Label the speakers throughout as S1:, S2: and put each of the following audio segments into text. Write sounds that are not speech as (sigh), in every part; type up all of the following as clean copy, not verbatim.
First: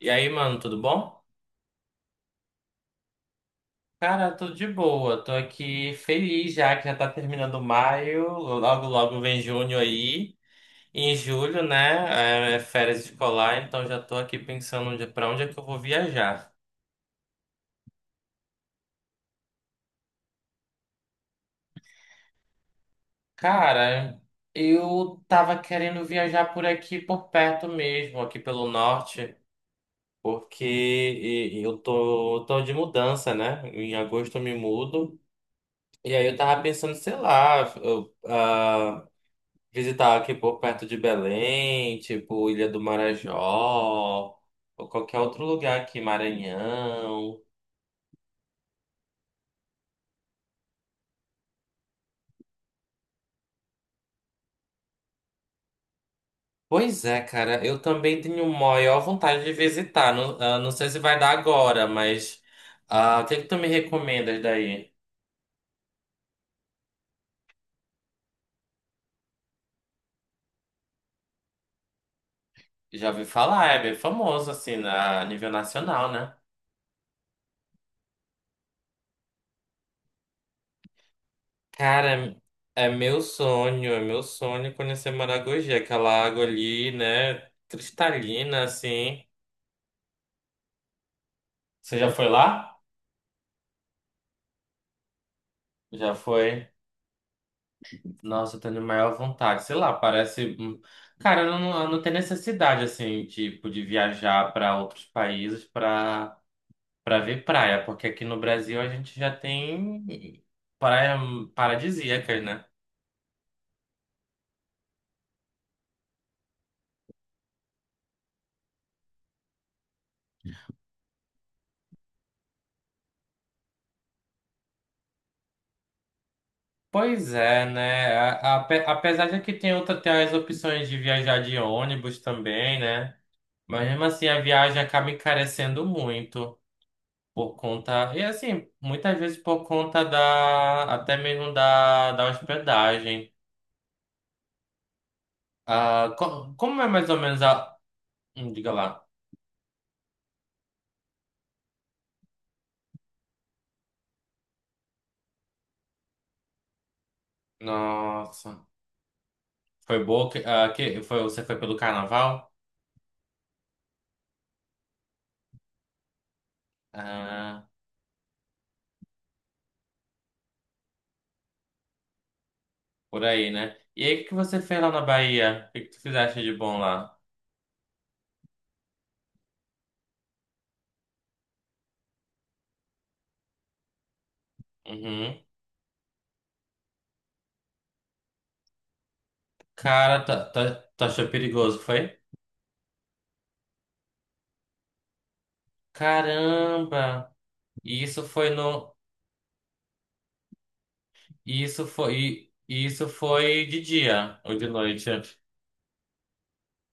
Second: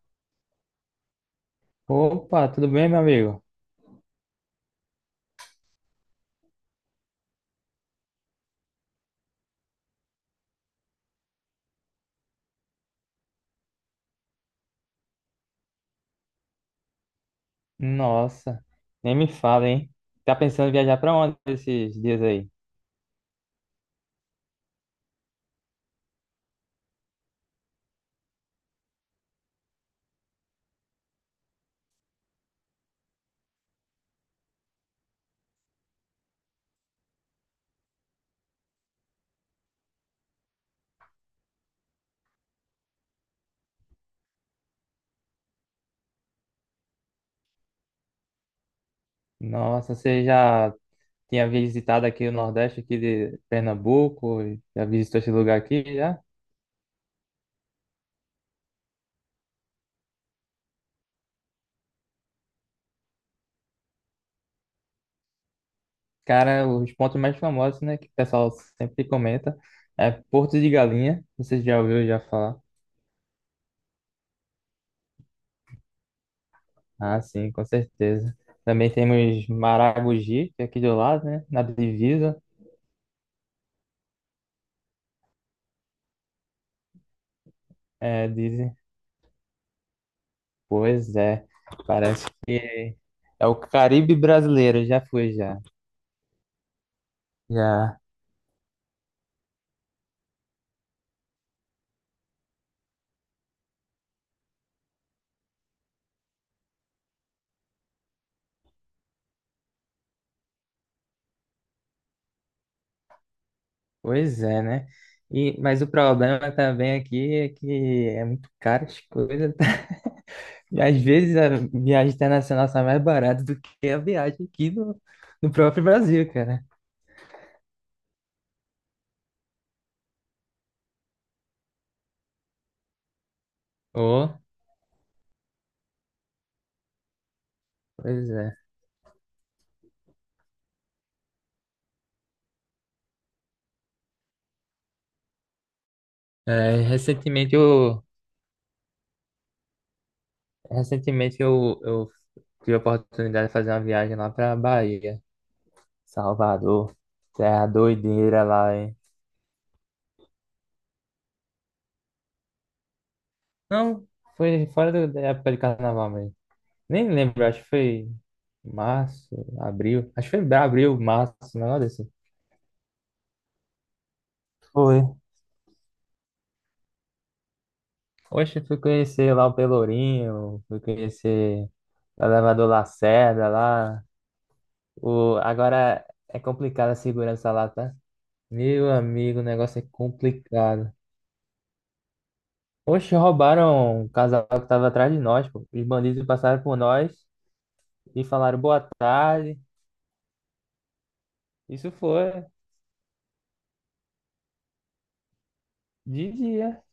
S1: E aí, mano, tudo bom?
S2: Opa, tudo bem, meu amigo?
S1: Cara, tô de boa, tô aqui feliz já que já tá terminando maio, logo logo vem junho aí. E em julho, né, é férias escolar, então já tô aqui pensando onde, pra onde é que eu vou viajar.
S2: Nossa, nem me fala, hein? Tá pensando em viajar pra onde esses dias aí?
S1: Cara, eu tava querendo viajar por aqui, por perto mesmo, aqui pelo norte, porque eu tô, tô de mudança, né? Em agosto eu me mudo. E aí eu tava pensando, sei lá, visitar aqui por perto de Belém, tipo Ilha do Marajó, ou qualquer outro lugar aqui, Maranhão.
S2: Nossa, você já tinha visitado aqui o Nordeste, aqui de Pernambuco? Já visitou esse lugar aqui, já?
S1: Pois é, cara, eu também tenho maior vontade de visitar. Não, não sei se vai dar agora, mas o que é que tu me recomendas daí?
S2: Cara, os pontos mais famosos, né, que o pessoal sempre comenta, é Porto de Galinha, você já ouviu já falar?
S1: Já ouvi falar, é bem famoso, assim, na, a nível nacional, né?
S2: Ah, sim, com certeza. Também temos Maragogi, que é aqui do lado, né, na
S1: Cara,
S2: divisa.
S1: é meu sonho conhecer Maragogi, aquela água ali, né?
S2: É,
S1: Cristalina,
S2: dizem
S1: assim.
S2: pois é,
S1: Você já foi
S2: parece
S1: lá?
S2: que é o Caribe brasileiro, já foi já.
S1: Já foi.
S2: Já.
S1: Nossa, eu tenho maior vontade. Sei lá, parece. Cara, eu não tenho necessidade, assim, tipo, de viajar para outros países para para ver praia, porque aqui no Brasil a gente já tem praia paradisíacas, né?
S2: Pois é, né? E, mas o problema também aqui é que é muito caro as coisas. (laughs) E às vezes a viagem internacional sai mais barata do que a viagem aqui no próprio Brasil, cara.
S1: Pois é, né? Apesar de que tem outra, tem as opções de viajar de ônibus também, né? Mas mesmo assim a
S2: Oh,
S1: viagem acaba encarecendo muito por conta, e
S2: pois é.
S1: assim, muitas vezes por conta da, até mesmo da, da hospedagem.
S2: É,
S1: Como é mais ou menos
S2: recentemente
S1: a.
S2: eu,
S1: Diga lá.
S2: recentemente eu, eu tive a oportunidade de fazer uma viagem lá pra Bahia, Salvador. Terra doideira
S1: Nossa.
S2: lá,
S1: Foi boa? Que, que, foi, você foi pelo carnaval?
S2: não, foi da época de carnaval mesmo. Nem lembro, acho
S1: Ah,
S2: que foi março, abril. Acho que foi abril, março, um negócio assim.
S1: por aí, né? E aí, o que que você fez lá na
S2: Foi.
S1: Bahia? O que, que tu fizeste de bom lá?
S2: Hoje fui conhecer lá o Pelourinho, fui conhecer o elevador Lacerda lá. O,
S1: Uhum.
S2: agora é complicado a segurança lá, tá? Meu amigo, o negócio é
S1: Cara, tá, tá,
S2: complicado.
S1: tu achou perigoso, foi?
S2: Oxe, roubaram um casal que tava atrás de nós, pô. Os bandidos passaram por nós
S1: Caramba! E
S2: e
S1: isso foi
S2: falaram boa
S1: no.
S2: tarde.
S1: E isso
S2: Isso foi
S1: foi. E isso foi de dia ou de noite?
S2: de dia.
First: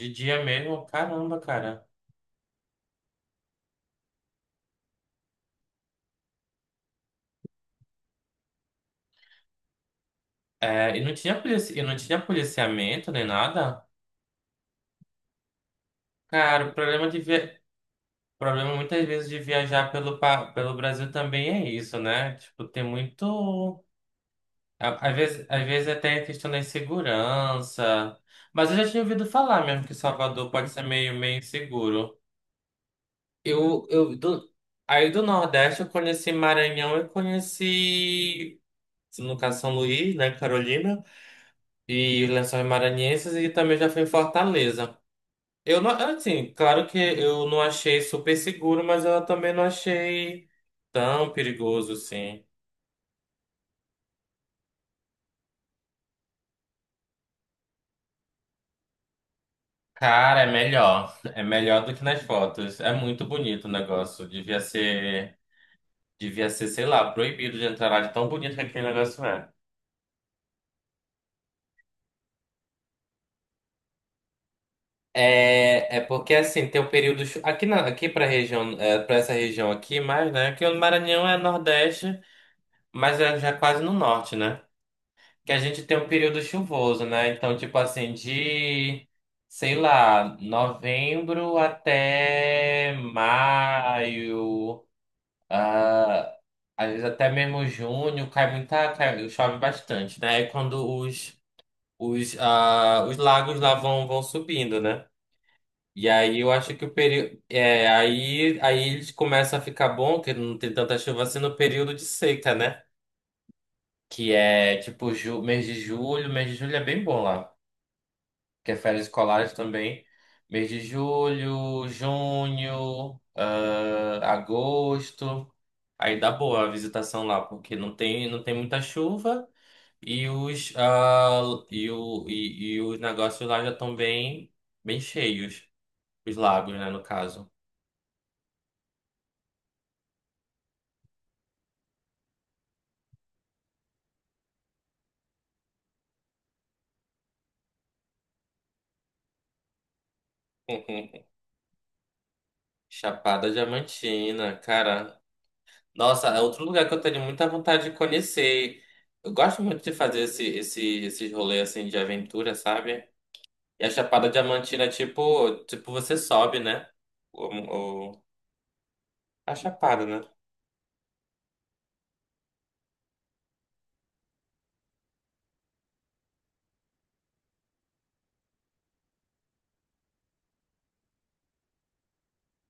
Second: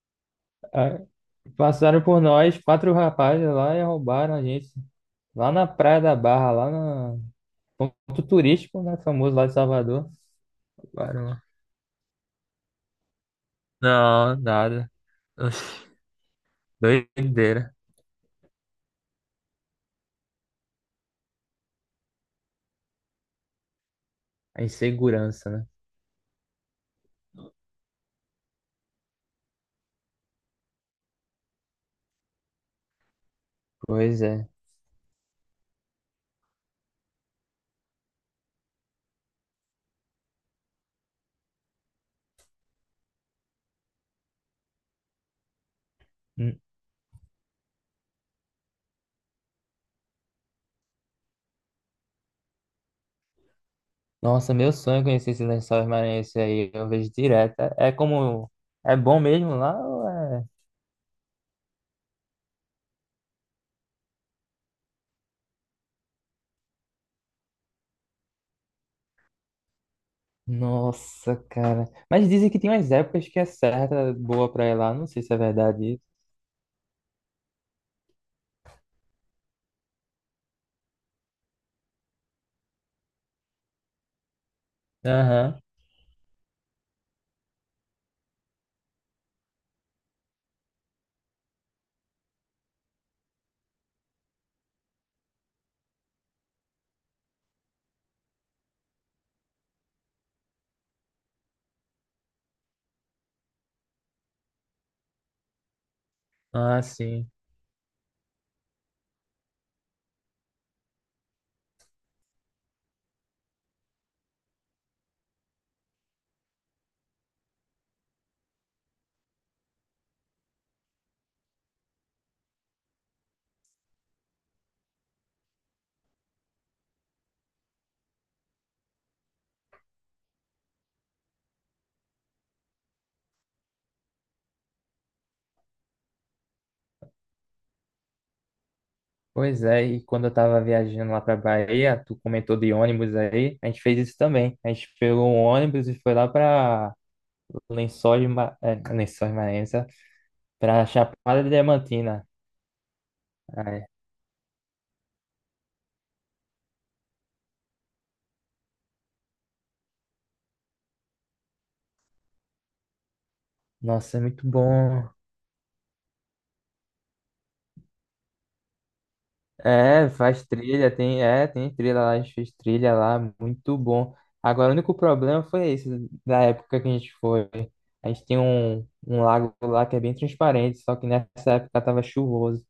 S1: De dia mesmo?
S2: Ah,
S1: Caramba, cara.
S2: passaram por nós, quatro rapazes lá e roubaram a gente. Lá na Praia da Barra, lá no ponto turístico, né? Famoso lá de Salvador.
S1: É, e não
S2: Roubaram
S1: tinha
S2: lá.
S1: polici... e não tinha policiamento nem nada?
S2: Não, nada. Oxi,
S1: Cara, o problema de
S2: doideira.
S1: o problema muitas vezes de viajar pelo, pelo Brasil também é isso, né? Tipo, tem muito.
S2: A insegurança,
S1: Às
S2: né?
S1: vezes até a questão da insegurança. Mas eu já tinha ouvido falar mesmo que Salvador pode ser meio, meio inseguro. Eu
S2: Pois é.
S1: do... Aí do Nordeste eu conheci Maranhão, eu conheci, no caso, São Luís, né, Carolina, e Lençóis Maranhenses, e também já fui em Fortaleza. Eu não, assim,
S2: Hum.
S1: claro que eu não achei super seguro, mas eu também não achei tão perigoso assim.
S2: Nossa, meu sonho é conhecer esses Lençóis Maranhenses aí. Eu vejo direto. É é como. É bom mesmo lá ou
S1: Cara,
S2: é.
S1: é melhor. (laughs) É melhor do que nas fotos. É muito bonito o negócio. Devia ser, sei lá, proibido de entrar lá de tão bonito que aquele negócio é.
S2: Nossa, cara. Mas dizem que tem umas épocas que é certa boa pra ir lá. Não sei se é verdade
S1: É, é
S2: isso.
S1: porque assim, tem o período aqui na, aqui para região, é, para essa região aqui mais, né? Que o Maranhão é Nordeste, mas é já quase no norte, né? Que a
S2: Aham.
S1: gente tem um período chuvoso, né? Então, tipo assim, de, sei lá, novembro até maio, ah, às vezes até mesmo junho, cai muita, chove bastante, né? É quando os, os lagos lá vão, vão subindo, né? E aí eu acho
S2: Ah,
S1: que o
S2: sim.
S1: período. É, aí, aí eles começam a ficar bom, que não tem tanta chuva assim no período de seca, né? Que é tipo mês de julho é bem bom lá. Que é férias escolares também. Mês de julho, junho, agosto. Aí dá boa a visitação lá, porque não tem, não tem muita chuva e os, e, o, e, e os negócios lá já estão bem, bem cheios. Os lagos, né, no caso.
S2: Pois é, e quando eu tava viajando lá pra Bahia, tu comentou de ônibus aí, a gente fez isso também. A gente pegou um ônibus e foi lá pra é, Lençóis Maranhenses, ó, pra
S1: (laughs)
S2: Chapada Diamantina.
S1: Chapada
S2: Ai,
S1: Diamantina, cara. Nossa, é outro lugar que eu tenho muita vontade de conhecer. Eu gosto muito de fazer esses rolês assim de aventura, sabe? E a
S2: nossa, é
S1: Chapada
S2: muito
S1: Diamantina é
S2: bom.
S1: tipo, tipo você sobe, né? O, o- a Chapada,
S2: É,
S1: né?
S2: é, tem trilha lá, a gente fez trilha lá, muito bom. Agora, o único problema foi esse, da época que a gente foi. A gente tem um lago lá que é bem transparente, só que nessa época tava chuvoso.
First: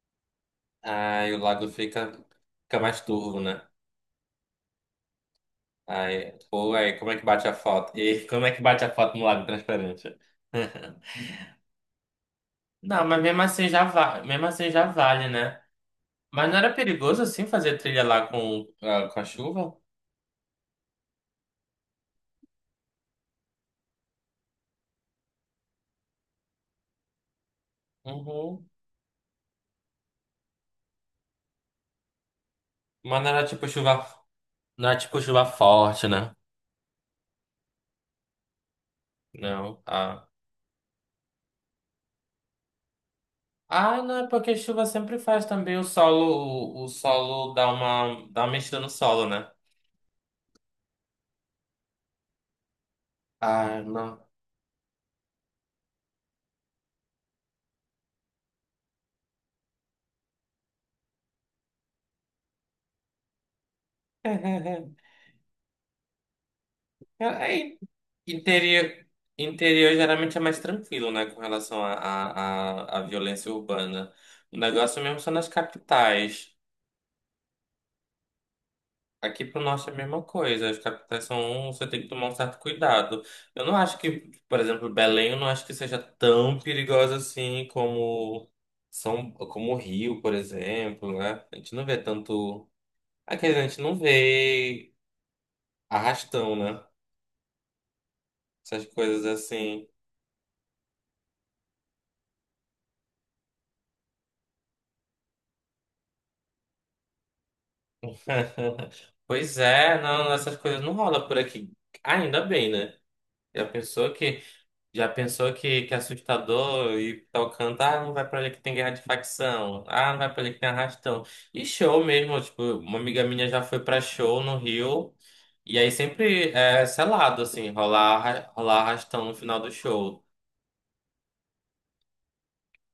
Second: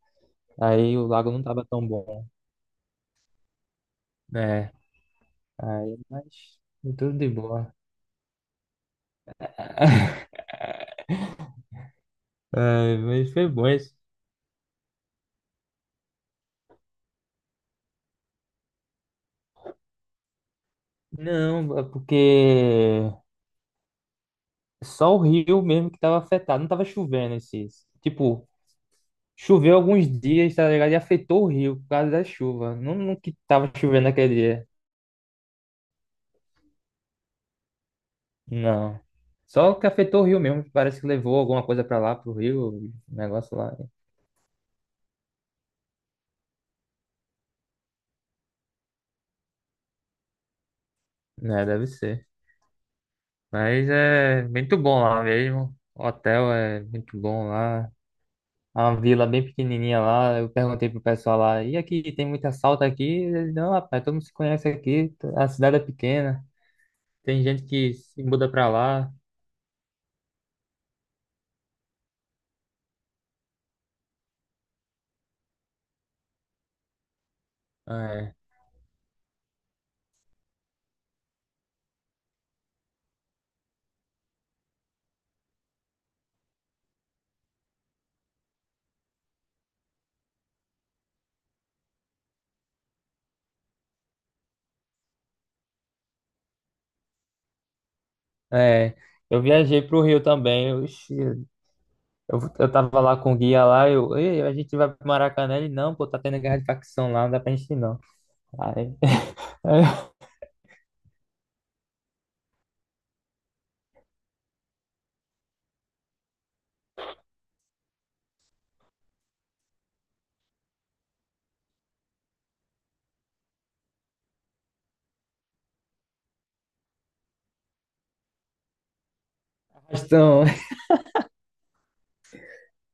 S2: Aí o lago
S1: Aí o
S2: não tava
S1: lago
S2: tão
S1: fica,
S2: bom.
S1: fica mais turvo, né?
S2: Né? Aí,
S1: Aí,
S2: mas
S1: pô, aí como
S2: tudo
S1: é que
S2: de
S1: bate a
S2: boa.
S1: foto? E como é que bate a foto no lago transparente?
S2: (laughs)
S1: (laughs)
S2: Ai,
S1: Não, mas
S2: mas
S1: mesmo
S2: foi bom
S1: assim
S2: isso.
S1: mesmo assim já vale, né? Mas não era perigoso assim fazer trilha lá com, com a chuva?
S2: Não, é porque só o rio mesmo que tava afetado, não tava chovendo esses. Tipo,
S1: Uhum.
S2: choveu alguns dias, tá ligado? E afetou o rio por causa da chuva. Não, não
S1: Mas não
S2: que
S1: era tipo
S2: tava chovendo
S1: chuva,
S2: naquele dia.
S1: não era tipo chuva forte, né?
S2: Não. Só
S1: Não.
S2: que afetou o
S1: Ah.
S2: rio mesmo. Parece que levou alguma coisa pra lá, pro rio, um negócio lá.
S1: Ah, não, é porque chuva sempre faz também o solo, o solo dá uma mexida no solo, né?
S2: É, deve ser.
S1: Ah,
S2: Mas
S1: não.
S2: é muito bom lá mesmo. O hotel é muito bom lá. Uma vila bem pequenininha lá. Eu perguntei pro pessoal lá, e aqui, tem muito assalto aqui? Eles, não, rapaz, todo mundo se conhece
S1: (laughs)
S2: aqui, a cidade é pequena, tem gente
S1: Aí,
S2: que se muda pra
S1: interior,
S2: lá.
S1: interior geralmente é mais tranquilo, né, com relação à violência urbana. O negócio mesmo são nas capitais.
S2: É,
S1: Aqui pro norte é a mesma coisa. As capitais são, você tem que tomar um certo cuidado. Eu não acho que, Por exemplo, Belém, eu não acho que seja tão perigosa assim como como o Rio, por exemplo, né? A gente não vê tanto. Aqui a gente não vê arrastão, né? Essas
S2: é.
S1: coisas
S2: Eu viajei
S1: assim.
S2: pro Rio também, oxi, eu tava lá com o guia lá, eu, ei, a gente vai pro Maracanã, ele, não, pô, tá tendo guerra de facção lá, não dá pra gente ir não. Aí,
S1: (laughs) Pois é,
S2: (laughs)
S1: não, essas coisas não rolam por aqui. Ainda bem, né? Já pensou que Já pensou que é assustador e tal canto, não vai pra ali que tem guerra de facção, não vai pra ali que tem arrastão. E show mesmo, tipo, uma amiga minha já foi pra show no Rio, e aí sempre é selado, assim, rolar, rolar arrastão no final do show.
S2: então,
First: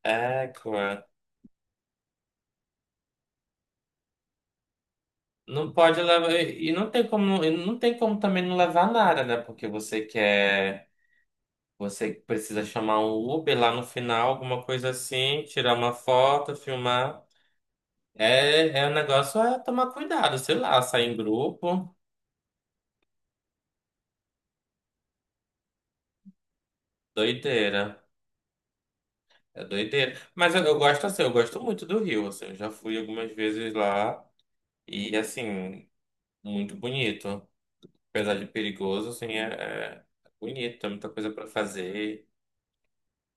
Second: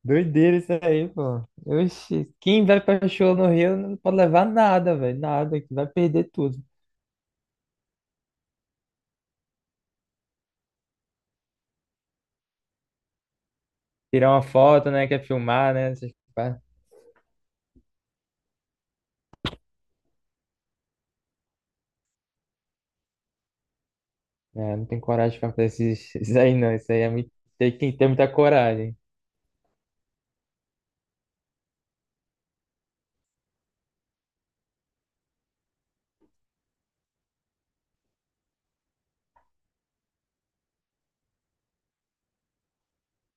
S1: É,
S2: doideira isso
S1: cara.
S2: aí, pô. Oxi, quem vai pra show no Rio não pode levar nada, velho, nada,
S1: Não
S2: que vai
S1: pode
S2: perder
S1: levar,
S2: tudo.
S1: e não tem como também não levar nada, né? Porque você quer, você precisa chamar um Uber lá no final,
S2: Tirar uma
S1: alguma coisa
S2: foto, né? Quer
S1: assim,
S2: filmar,
S1: tirar uma
S2: né? Essas
S1: foto,
S2: pá.
S1: filmar. É, é um negócio é tomar cuidado, sei lá, sair em grupo,
S2: É, não tem coragem pra fazer esses, (laughs) esses aí, não. Isso aí é muito. Tem
S1: doideira.
S2: que ter muita coragem.
S1: É doideira. Mas eu gosto assim, eu gosto muito do Rio, assim, eu já fui algumas vezes lá e assim, muito bonito. Apesar de perigoso, assim, é bonito, tem muita coisa para fazer.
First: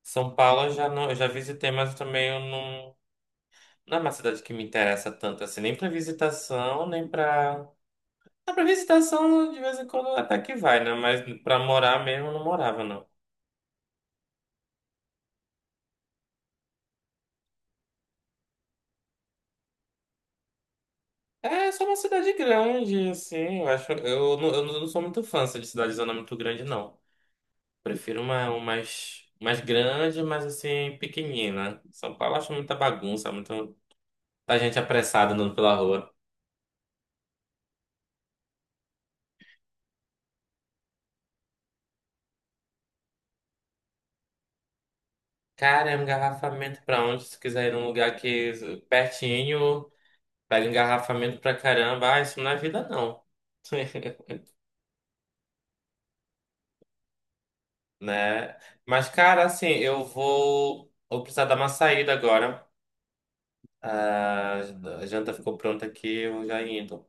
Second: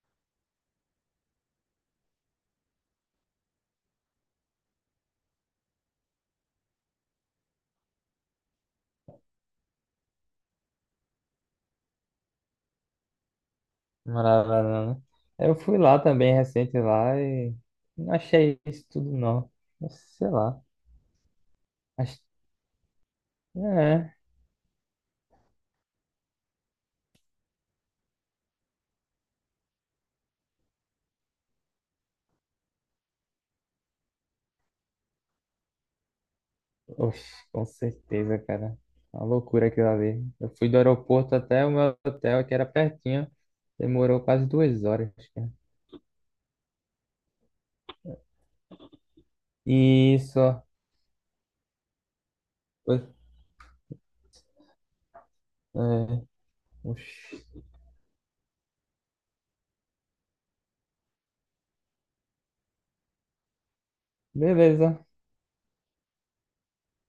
S1: São Paulo eu já não, eu já visitei, mas também eu não, não é uma cidade que me interessa tanto assim, nem para visitação, nem para, para visitação de vez em quando até que vai, né? Mas para morar mesmo eu não morava, não.
S2: Morar lá, não, né? Eu fui lá também, recente lá, e não achei isso tudo, não. Mas, sei lá.
S1: É só uma
S2: Acho...
S1: cidade grande, assim.
S2: É,
S1: Eu não sou muito fã assim, de cidade zona muito grande, não. Prefiro uma mais, mais grande, mas assim, pequenina. São Paulo eu acho muita bagunça, muito, muita gente apressada andando pela rua.
S2: oxe, com certeza, cara. É uma loucura aquilo ali. Eu fui do aeroporto até o meu hotel, que era pertinho. Demorou quase 2 horas, cara.
S1: Cara, é um engarrafamento pra onde? Se quiser ir num lugar que pertinho,
S2: E isso. Ó.
S1: pega engarrafamento pra caramba. Ah, isso não é vida,
S2: Pois-
S1: não. (laughs)
S2: é, oxe.
S1: Né? Mas, cara, assim, vou precisar dar uma saída agora. A
S2: Beleza.
S1: janta ficou pronta aqui, eu já indo.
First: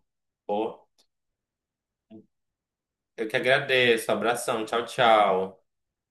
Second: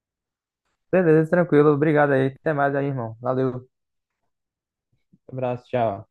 S1: Pô,
S2: Beleza, tranquilo. Obrigado aí. Até mais aí, irmão.
S1: eu que
S2: Valeu.
S1: agradeço. Abração, tchau,
S2: Abraço,
S1: tchau.
S2: tchau.